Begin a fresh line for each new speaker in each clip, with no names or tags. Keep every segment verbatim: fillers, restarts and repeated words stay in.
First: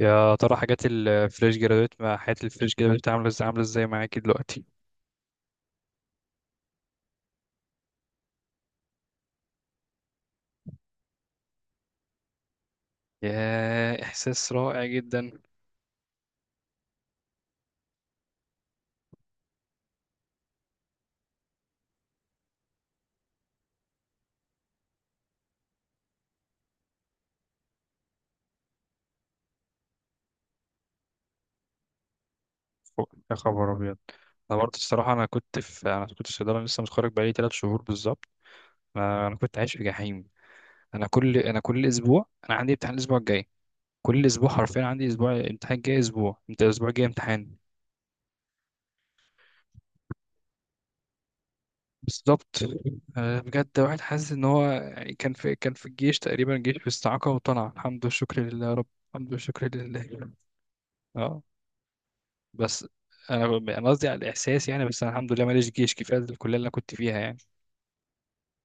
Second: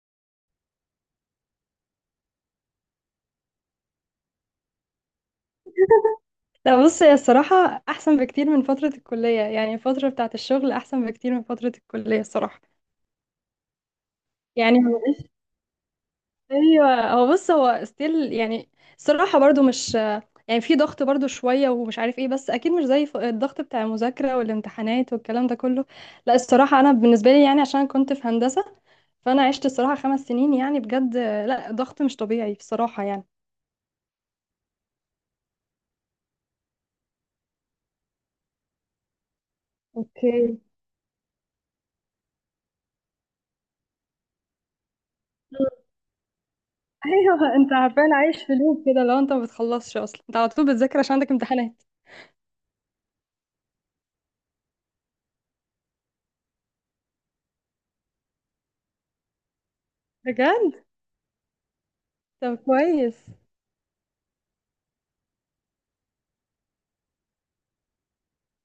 يا ترى حاجات الفريش جرادويت مع حياة الفريش جرادويت عاملة ازاي عاملة ازاي معاكي دلوقتي؟
لا، بص هي الصراحة أحسن بكتير من فترة الكلية. يعني الفترة بتاعة الشغل أحسن بكتير من فترة الكلية الصراحة.
يا إحساس
يعني
رائع
هو مش،
جدا
أيوة هو بص هو ستيل يعني. الصراحة برضو مش، يعني في ضغط برضو شوية ومش عارف ايه، بس أكيد مش زي ف- الضغط بتاع المذاكرة والامتحانات والكلام ده كله. لا الصراحة أنا بالنسبة لي يعني عشان كنت في هندسة، فأنا عشت الصراحة خمس سنين يعني بجد، لا ضغط مش طبيعي بصراحة
فوق.
يعني.
يا خبر أبيض. أنا برضه الصراحة أنا كنت في أنا كنت في صيدلة، لسه متخرج بقالي تلات شهور بالظبط. أنا أنا كنت عايش في جحيم.
اوكي.
أنا كل أنا كل أسبوع أنا عندي امتحان الأسبوع الجاي. كل أسبوع حرفيا عندي أسبوع امتحان جاي أسبوع، أنت الأسبوع الجاي
ايوه
امتحان.
انت عارفين عايش في لوب كده، لو انت ما بتخلصش اصلا انت على طول بتذاكر عشان عندك امتحانات.
بالظبط. آه، بجد واحد حاسس إن هو يعني كان في كان في الجيش تقريبا، جيش في استعاقة وطلع. الحمد والشكر لله يا رب. الحمد والشكر لله.
بجد.
اه،
طب
بس
كويس.
انا ب- انا قصدي على الاحساس يعني، بس انا الحمد لله ماليش جيش، كفايه الكليه اللي انا كنت فيها يعني.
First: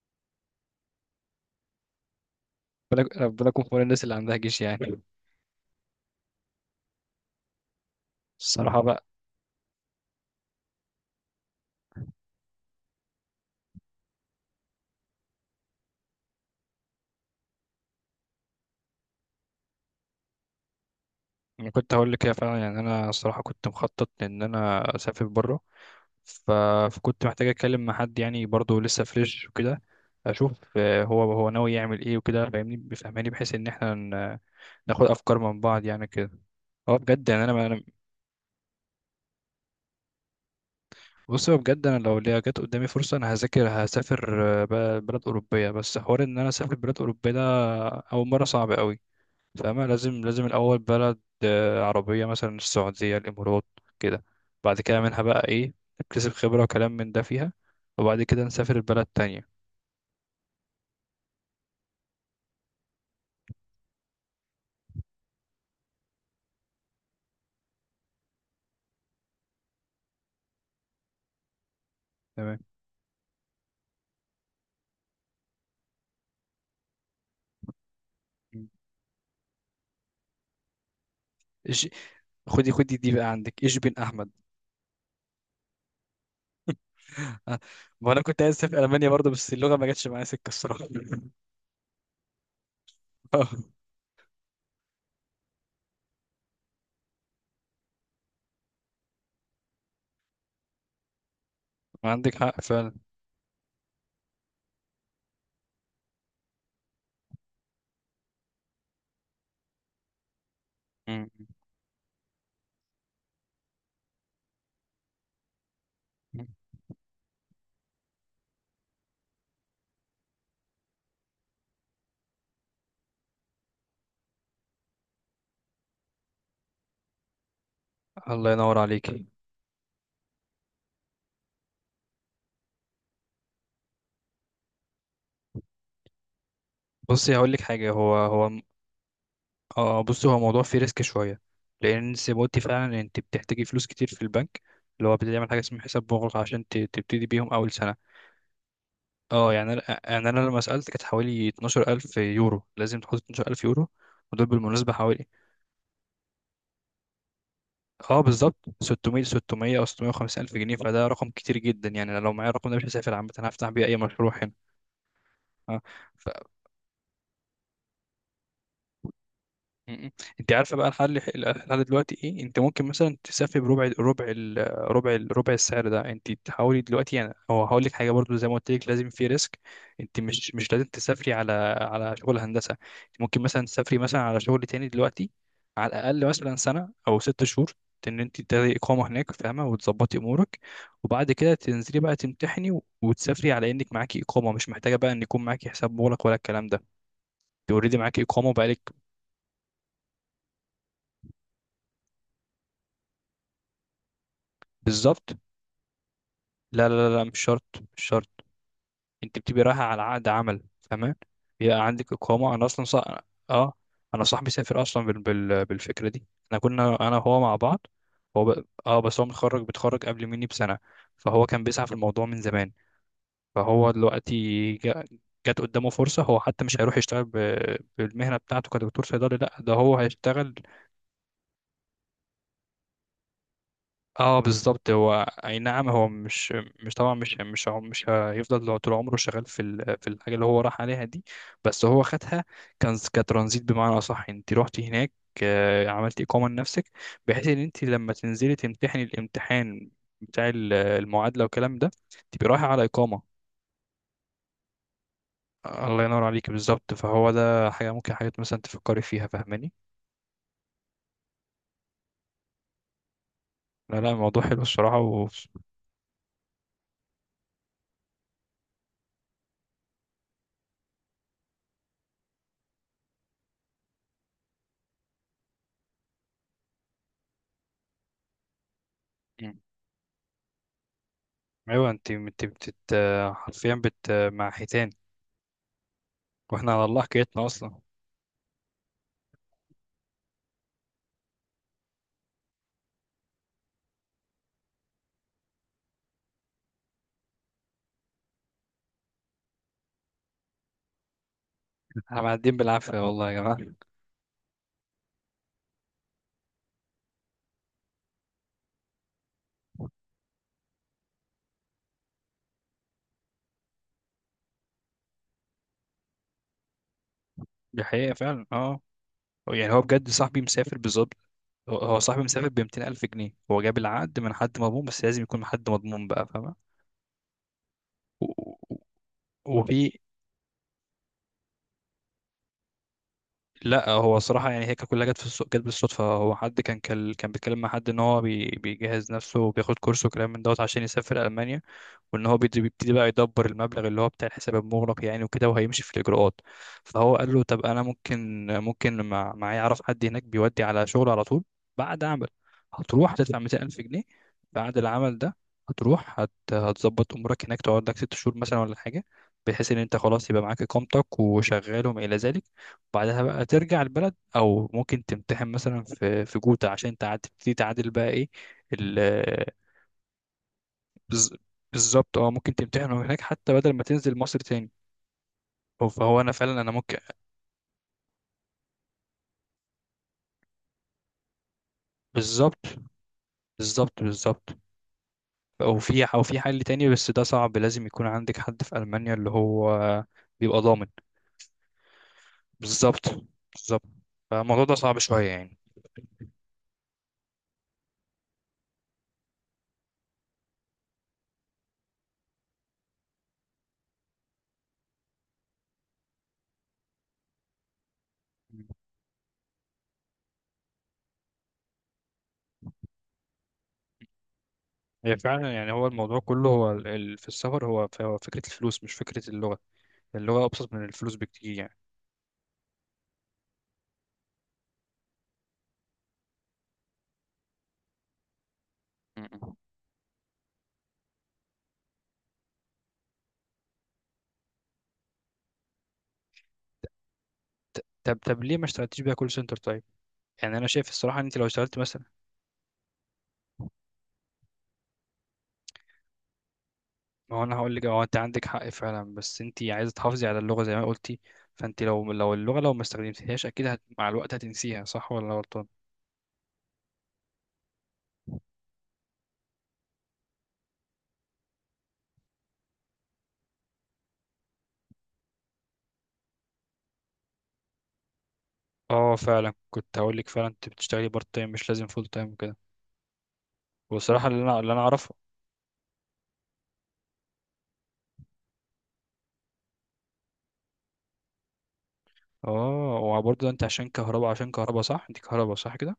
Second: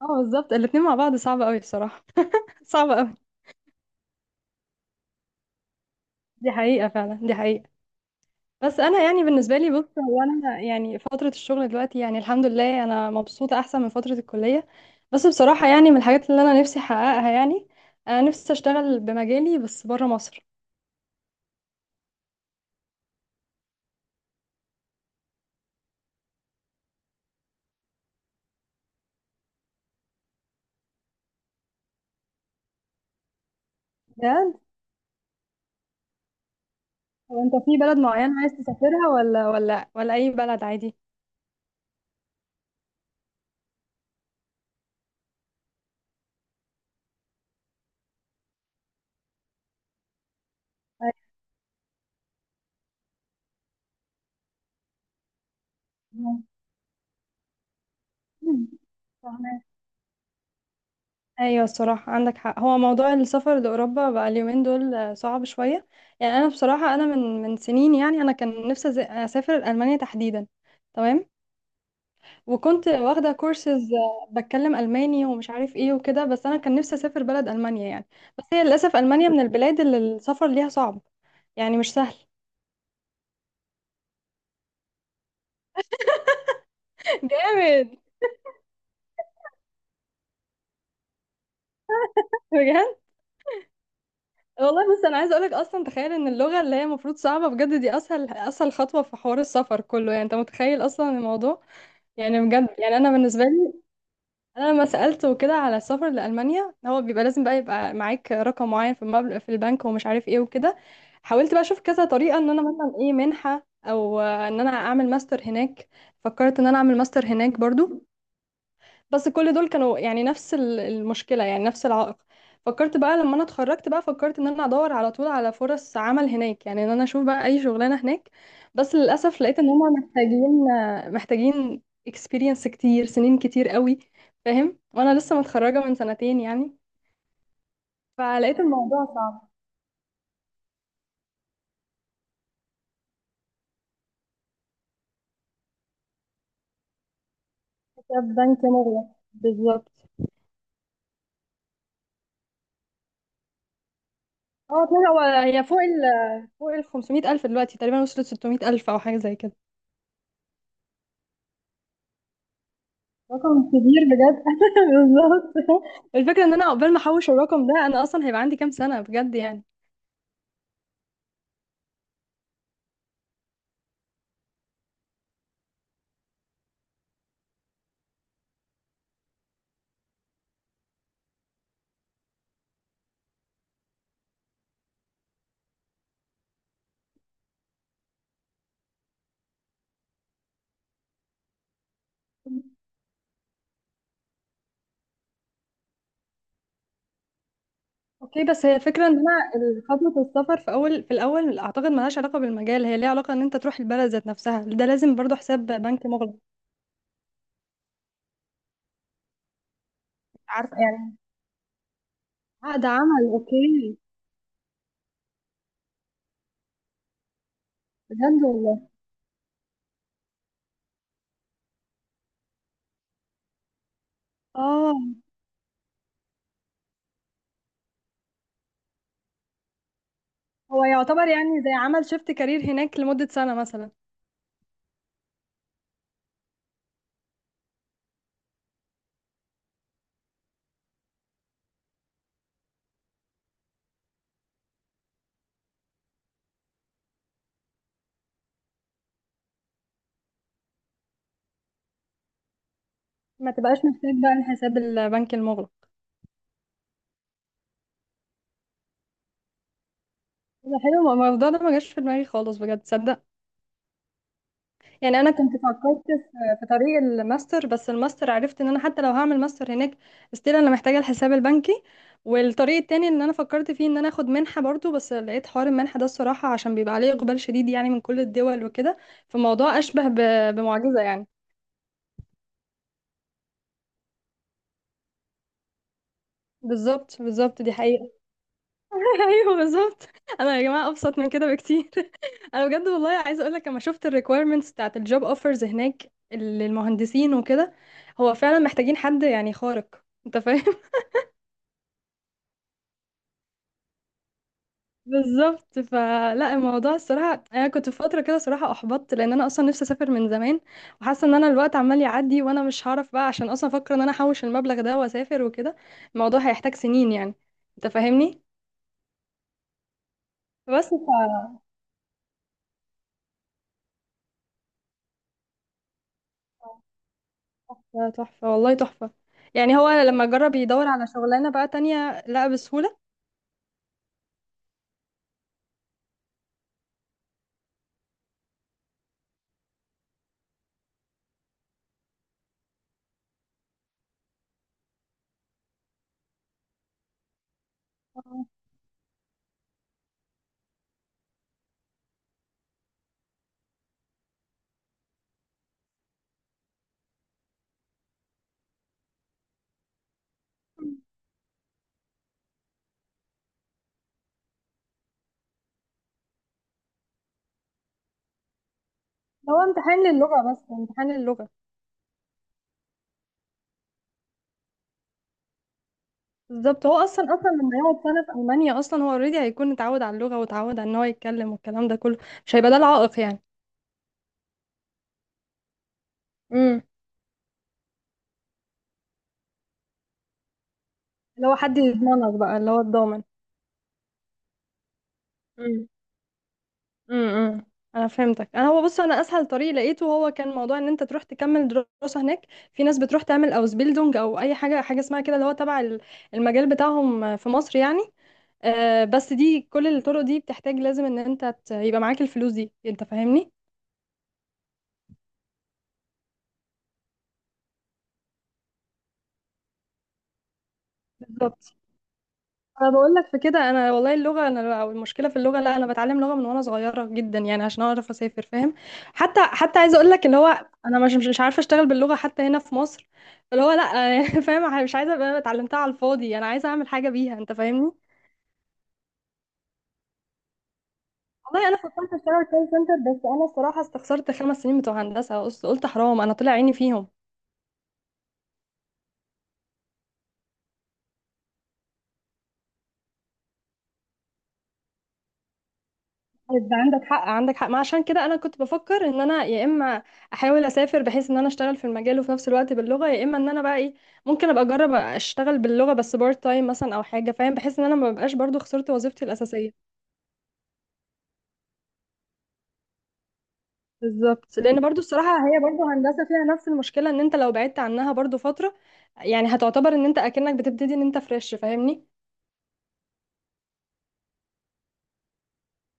اه بالظبط الاتنين مع بعض صعب قوي بصراحة. صعب قوي.
بالك- ربنا يكون في عون الناس اللي عندها جيش يعني.
دي حقيقة فعلا، دي حقيقة. بس
الصراحه
انا
بقى.
يعني بالنسبة لي، بص هو انا يعني فترة الشغل دلوقتي يعني الحمد لله انا مبسوطة احسن من فترة الكلية. بس بصراحة يعني من الحاجات اللي انا نفسي احققها يعني، انا نفسي اشتغل بمجالي بس بره مصر.
انا كنت هقول لك كده فعلا، يعني انا الصراحه كنت مخطط ان انا اسافر بره. ف... فكنت محتاج اتكلم مع حد يعني، برضه لسه فريش وكده. اشوف آه، هو هو ناوي يعمل ايه وكده، فاهمني بيفهمني بحيث ان احنا ن-
بجد.
ناخد افكار من بعض يعني كده. هو بجد
طب
يعني
انت في
انا.
بلد معين عايز تسافرها ولا ولا ولا اي بلد عادي؟
بص، هو بجد انا لو ليا جت قدامي فرصه انا هذاكر هسافر آه، ب- بلد اوروبيه. بس حوار ان انا اسافر بلد اوروبيه ده اول مره صعب قوي. فاهمة؟ لازم لازم الاول بلد آه، عربيه، مثلا السعوديه، الامارات كده. بعد كده منها بقى ايه، اكتسب خبره وكلام من ده فيها، وبعد كده
أيوة.
نسافر البلد تانية.
ايوه الصراحه عندك حق، هو موضوع السفر لاوروبا بقى اليومين دول آه، صعب شويه. يعني انا بصراحه انا من من سنين يعني انا كان نفسي أز- اسافر المانيا تحديدا. تمام.
تمام.
وكنت واخده كورسز بتكلم الماني ومش عارف ايه وكده، بس انا كان نفسي اسافر بلد المانيا يعني. بس هي
مم.
للاسف المانيا من البلاد اللي السفر ليها صعب. يعني
إيش،
مش سهل.
خدي خدي دي بقى، عندك ايش بن احمد. آه،
جامد.
ما انا كنت عايز اسافر المانيا برضه، بس اللغه ما جاتش معايا سكه الصراحه.
بجد
آه،
والله. بس انا عايزه اقولك اصلا تخيل ان اللغه اللي هي المفروض صعبه بجد دي اسهل اسهل خطوه في حوار السفر كله، يعني انت متخيل اصلا الموضوع.
عندك
يعني
حق
بجد،
فعلا.
يعني انا بالنسبه لي انا لما سالته كده على السفر لالمانيا، هو بيبقى لازم بقى يبقى معاك رقم معين في المبلغ في البنك ومش عارف ايه وكده.
مم.
حاولت بقى اشوف كذا طريقه ان انا مثلا ايه منحه او آه، ان انا اعمل ماستر هناك. فكرت ان انا اعمل ماستر هناك برضو، بس كل دول كانوا يعني نفس ال- المشكلة، يعني نفس العائق. فكرت بقى لما انا اتخرجت بقى فكرت ان انا ادور على طول على فرص عمل هناك يعني، ان انا اشوف بقى اي شغلانة هناك.
الله ينور
بس
عليك.
للاسف لقيت ان هم محتاجين محتاجين experience كتير، سنين كتير قوي. فاهم، وانا لسه متخرجة من سنتين يعني.
بصي هقول لك حاجه. هو هو
فلقيت الموضوع صعب.
اه، بصي، هو موضوع فيه ريسك شويه، لان زي ما قلتي فعلا انت بتحتاجي فلوس كتير في البنك، اللي هو بتعمل حاجه اسمها حساب مغلق عشان ت- تبتدي بيهم اول سنه.
حساب بنك مغلق.
اه، يعني
بالظبط.
انا يعني انا لما سالت كانت حوالي اثنا عشر ألف يورو، لازم تحط اتناشر ألف يورو، ودول
اه
بالمناسبه
طلع هو
حوالي،
هي فوق ال فوق ال خمسمية ألف دلوقتي تقريبا،
اه
وصلت
بالظبط
ستمية ألف أو حاجة
ستمية،
زي كده.
ستمائة او ستمية وخمسين الف جنيه، فده رقم كتير جدا، يعني انا لو معايا الرقم ده مش هسافر عامه، هفتح
رقم
بيه اي
كبير
مشروع
بجد.
هنا. اه.
بالظبط. الفكره ان انا عقبال ما احوش الرقم ده انا اصلا هيبقى عندي كام سنه بجد يعني.
م- م. انت عارفه بقى الحل؟ الحل دلوقتي ايه؟ انت ممكن مثلا تسافر بربع ربع ال- ربع ال- ربع السعر ده، انت تحاولي دلوقتي يعني. هو هقول لك حاجه برضو، زي ما قلت لك لازم في ريسك. انت مش مش لازم تسافري على على شغل هندسه. انت ممكن مثلا تسافري مثلا على شغل تاني دلوقتي، على الاقل مثلا سنه او ست شهور، ان انت تاخدي اقامه هناك، فاهمه، وتظبطي امورك، وبعد كده تنزلي بقى تمتحني و- وتسافري على انك معاكي اقامه، مش محتاجه بقى ان يكون معاكي حساب مغلق ولا الكلام ده، اوريدي معاكي
اوكي.
اقامه
بس هي
بقالك.
الفكره ان انا ال- خطوه السفر في اول، في الاول اعتقد ملهاش علاقه بالمجال، هي ليها علاقه ان انت تروح البلد ذات نفسها ده لازم برضو
بالظبط.
حساب بنك مغلق.
لا، لا، لا، مش شرط. مش شرط. انت بتبقي رايحه على عقد عمل.
عارفه
تمام،
يعني.
بيبقى عندك اقامه. انا اصلا
عقد
صح...
عمل
اه،
اوكي.
انا صاحبي سافر اصلا بال... بال... بالفكره دي. احنا كنا انا وهو مع بعض.
بجد
هو ب...
والله.
اه بس هو متخرج بيتخرج قبل مني بسنه، فهو كان بيسعى في الموضوع من زمان. فهو دلوقتي
اه
جا... جات قدامه فرصه، هو حتى مش هيروح يشتغل ب... بالمهنه بتاعته كدكتور صيدلي، لا ده هو هيشتغل.
هو يعتبر يعني زي عمل شيفت كارير هناك لمده سنه مثلا.
اه، بالظبط. هو اي نعم، هو مش مش طبعا مش مش هو- مش هيفضل لو طول عمره شغال في ال- في الحاجه اللي هو راح عليها دي، بس هو خدها كان كترانزيت. بمعنى اصح، انت رحتي هناك، آه، عملتي اقامه لنفسك، بحيث ان انت لما تنزلي تمتحني الامتحان بتاع ال- المعادله والكلام ده، تبقي رايحه على اقامه.
ما تبقاش محتاج بقى الحساب البنك المغلق.
الله ينور عليك، بالظبط. فهو ده حاجه ممكن، حاجات مثلا تفكري فيها، فاهماني؟
ده حلو، ما- ما الموضوع ده ما جاش في دماغي خالص بجد تصدق.
لا، لا، الموضوع حلو الصراحه
يعني
و...
انا كنت فكرت في في طريق الماستر، بس الماستر عرفت ان انا حتى لو هعمل ماستر هناك استيل انا محتاجه الحساب البنكي. والطريق التاني ان انا فكرت فيه ان انا اخد منحه برضو، بس لقيت حوار المنحه ده الصراحه عشان بيبقى عليه اقبال شديد يعني من كل الدول وكده.
مم.
فالموضوع اشبه ب- بمعجزه يعني.
ايوه، انت انت بتت، حرفيا بت مع حيتان، واحنا على الله
بالظبط،
حكايتنا
بالظبط دي
اصلا.
حقيقه. ايوه بالظبط. انا يا جماعه ابسط من كده بكتير. انا بجد والله عايزه اقول لك لما شفت الريكويرمنتس بتاعت الجوب اوفرز هناك للمهندسين وكده، هو فعلا محتاجين حد يعني خارق، انت فاهم.
احنا معديين بالعافيه والله يا جماعه.
بالظبط. فلا الموضوع الصراحه انا كنت في فتره كده صراحه احبطت، لان انا اصلا نفسي اسافر من زمان. وحاسه ان انا الوقت عمال يعدي وانا مش هعرف بقى، عشان اصلا افكر ان انا احوش المبلغ ده واسافر وكده الموضوع هيحتاج سنين يعني.
دي
انت
حقيقه
فاهمني.
فعلا، اه. هو- يعني هو بجد صاحبي مسافر
بس
بالظبط.
ف-
هو هو صاحبي مسافر ب ميتين الف جنيه، هو جاب العقد من حد مضمون بس لازم يكون حد مضمون بقى، فاهمه؟
ده تحفه
و-
والله
و-
تحفه. يعني
وفي
هو لما جرب يدور على شغلانه بقى تانية لقى بسهوله.
لا، هو صراحه يعني هي كانت كلها جت في الص- جت بالصدفه. هو حد كان كان كان بيتكلم مع حد ان هو بي... بيجهز نفسه وبياخد كورس وكلام من دوت عشان يسافر المانيا، وان هو بيد- بيبتدي بقى يدبر المبلغ اللي هو بتاع الحساب المغلق يعني، وكده وهيمشي في الاجراءات. فهو قال له: طب انا ممكن ممكن مع- معايا اعرف حد هناك بيودي على شغل على طول، بعد عمل هتروح هتدفع ميتين ألف جنيه، بعد العمل ده هتروح هت... هتظبط امورك هناك، تقعد لك ست شهور مثلا ولا حاجه، بحيث ان انت خلاص يبقى معاك اقامتك وشغال وما الى ذلك، وبعدها بقى ترجع البلد، او ممكن تمتحن مثلا في في جوتا عشان تعد- تبتدي تعادل بقى ايه.
هو امتحان للغة، بس امتحان
بز...
للغة.
بالظبط. اه، ممكن تمتحنه هناك حتى بدل ما تنزل مصر تاني. هو- فهو انا فعلا انا
بالظبط، هو
ممكن.
اصلا اصلا لما يقعد سنة في ألمانيا اصلا هو اوريدي هيكون اتعود على اللغة واتعود على ان هو يتكلم والكلام ده كله. مش
بالظبط،
هيبقى ده العائق يعني.
بالظبط، بالظبط. او في او في حل
امم
تاني بس ده صعب، لازم يكون عندك حد في المانيا اللي هو بيبقى ضامن.
اللي هو حد يضمنك بقى، اللي هو
بالظبط،
الضامن.
بالظبط. فالموضوع ده صعب شويه يعني.
امم امم انا فهمتك. انا هو بص انا اسهل طريق لقيته هو كان موضوع ان انت تروح تكمل دراسه هناك. في ناس بتروح تعمل اوزبيلدونج او اي حاجه، حاجه اسمها كده اللي هو تبع ال- المجال بتاعهم في مصر يعني.
مم.
آه، بس دي كل الطرق دي بتحتاج لازم ان انت ت- يبقى معاك الفلوس دي، انت فاهمني.
هي فعلا يعني، هو الموضوع كله هو ال... ال- في السفر، هو ف- هو فكره الفلوس مش فكره اللغه، اللغه ابسط من الفلوس بكتير
بالظبط.
يعني.
انا بقول لك في كده انا والله اللغه انا، او المشكله في اللغه، لا انا بتعلم لغه من وانا صغيره جدا يعني عشان اعرف اسافر فاهم.
م-
حتى
م.
حتى عايزه اقول لك اللي هو انا مش مش مش عارفه اشتغل باللغه حتى هنا في مصر اللي هو لا. فاهم، مش عايزه ابقى اتعلمتها على الفاضي، انا عايزه اعمل حاجه بيها، انت
ط-
فاهمني.
طب طب ليه ما اشتغلتيش بيها كول سنتر طيب؟ يعني انا شايف الصراحه ان انت لو
والله
اشتغلت
انا
مثلا...
فكرت اشتغل كول سنتر، بس انا الصراحه استخسرت خمس سنين بتوع هندسه، قلت قلت حرام انا طلع عيني فيهم.
ما هو انا هقول لك، هو انت عندك حق فعلا، بس انت عايزه تحافظي على اللغه زي ما قلتي، فانت لو لو اللغه لو ما استخدمتيهاش اكيد هت... مع الوقت هتنسيها، صح ولا أنا غلطان؟
طيب، عندك حق عندك حق. ما عشان كده انا كنت بفكر ان انا يا اما احاول اسافر بحيث ان انا اشتغل في المجال وفي نفس الوقت باللغه، يا اما ان انا بقى ايه ممكن ابقى اجرب اشتغل باللغه بس بارت تايم مثلا او حاجه فاهم، بحيث ان انا ما ببقاش برضو خسرت
اه
وظيفتي
فعلا،
الاساسيه.
كنت هقول لك فعلا انت بتشتغلي بارت تايم مش لازم فول تايم وكده، والصراحه اللي
بالظبط،
انا اللي انا
لان برضو
اعرفه،
الصراحه هي برضو هندسه فيها نفس المشكله، ان انت لو بعدت عنها برضو فتره يعني هتعتبر ان انت اكنك بتبتدي ان انت فريش فاهمني.
اه، وبرضه انت عشان كهرباء عشان كهرباء صح؟ انت كهرباء صح كده؟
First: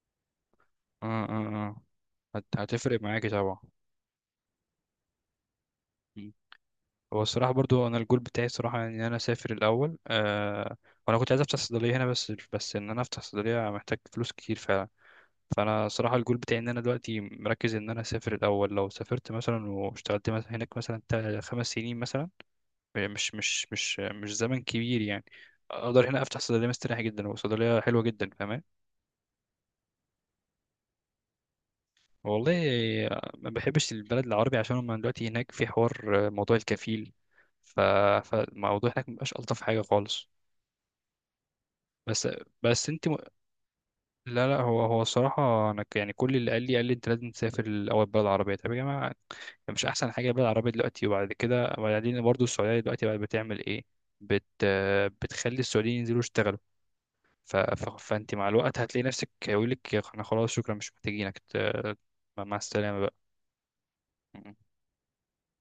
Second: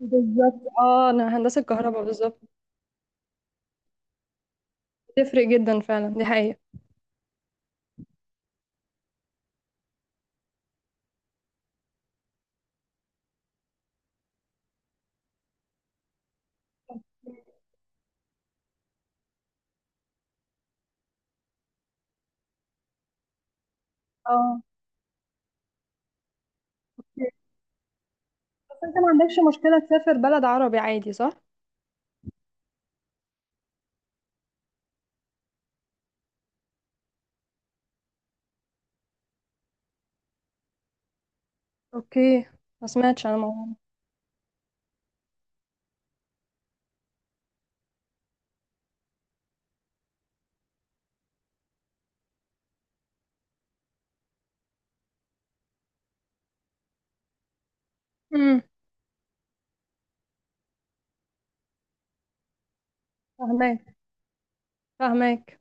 بالظبط، اه
اه،
انا
اه،
هندسه
اه.
كهرباء بالظبط.
هت... هتفرق معاكي طبعا.
بتفرق جدا فعلا، دي
مم.
حقيقه.
هو الصراحة برضو أنا الجول بتاعي الصراحة إن أنا أسافر الأول، أه. وأنا كنت عايز أفتح صيدلية هنا، بس بس إن أنا أفتح صيدلية محتاج فلوس كتير فعلا. فانا صراحه الجول بتاعي ان انا دلوقتي مركز ان انا اسافر الاول. لو سافرت مثلا واشتغلت مث- هناك مثلا تا- خمس سنين مثلا، مش مش مش مش زمن
اه
كبير يعني، اقدر هنا افتح صيدليه مستريح جدا، وصيدليه حلوه جدا، فاهمان؟
انت ما عندكش مشكلة تسافر بلد عربي عادي صح؟
والله ما بحبش البلد العربي، عشان هم دلوقتي هناك في حوار موضوع الكفيل. ف... فالموضوع هناك مبقاش الطف حاجه خالص. بس
اوكي. ما
بس انت...
سمعتش انا الموضوع.
لا، لا، هو هو الصراحة أنا ك- يعني كل اللي قال لي قال لي أنت لازم تسافر الأول بلد عربية، طب يا جماعة، مش أحسن حاجة البلد العربية دلوقتي؟ وبعد كده وبعدين برضه السعودية دلوقتي بقت بتعمل إيه؟ بت بتخلي السعوديين ينزلوا يشتغلوا، ف... ف... فأنت مع
امم
الوقت هتلاقي نفسك يقول لك إحنا خلاص شكرا مش محتاجينك، ت- مع السلامة بقى.
فهماك، فهماك.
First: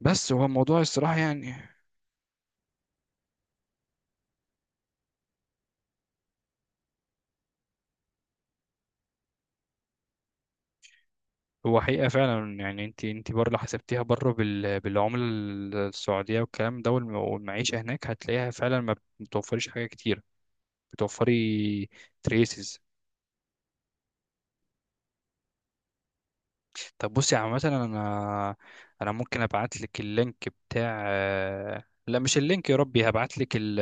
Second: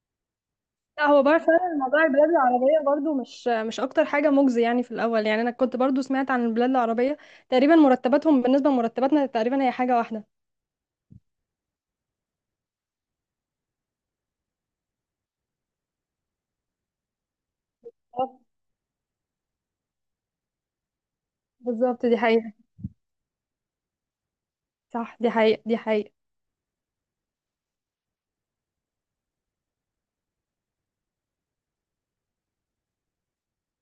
بس هو الموضوع
لا
الصراحة
هو بقى
يعني،
فعلا موضوع البلاد العربية برضو مش مش أكتر حاجة مجزي يعني في الأول، يعني أنا كنت برضو سمعت عن البلاد العربية تقريبا مرتباتهم بالنسبة لمرتباتنا تقريبا هي حاجة واحدة.
هو حقيقة فعلا يعني، انت انت بره لو حسبتيها بره بال... بالعملة السعودية والكلام ده والم- والمعيشة هناك
آه،
هتلاقيها فعلا ما بتوفرش حاجة كتير، بتوفري
بالظبط دي حقيقة.
تريسز.
صح دي حقيقة، دي حقيقة.
طب بصي، عامة انا انا ممكن ابعت لك اللينك بتاع... لا، مش اللينك، يا ربي هبعت لك ال...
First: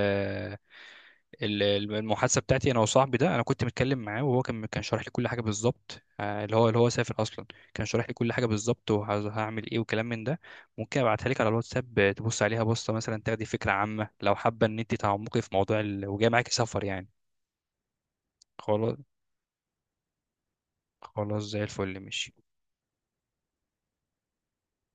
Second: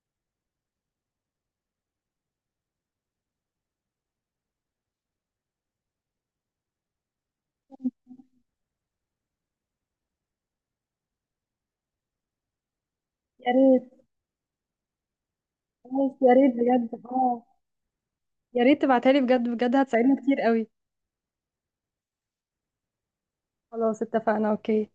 ال- المحادثة بتاعتي انا وصاحبي ده، انا كنت متكلم معاه وهو كان كان شارح لي كل حاجة بالظبط، آه، اللي هو اللي هو سافر اصلا، كان شارح لي كل حاجة بالظبط وهعمل ايه وكلام من ده، ممكن ابعتها لك على الواتساب، آه، تبص عليها بصة مثلا، تاخدي
يا
فكرة
ريت.
عامة لو حابة ان انت تعمقي في موضوع ال...
خلاص،
وجاي
يا
معاكي
ريت
سفر
بجد
يعني.
اه. يا ريت
خلاص،
تبعتها لي بجد، بجد هتساعدني كتير قوي.
خلاص زي الفل، ماشي.
خلاص اتفقنا اوكي.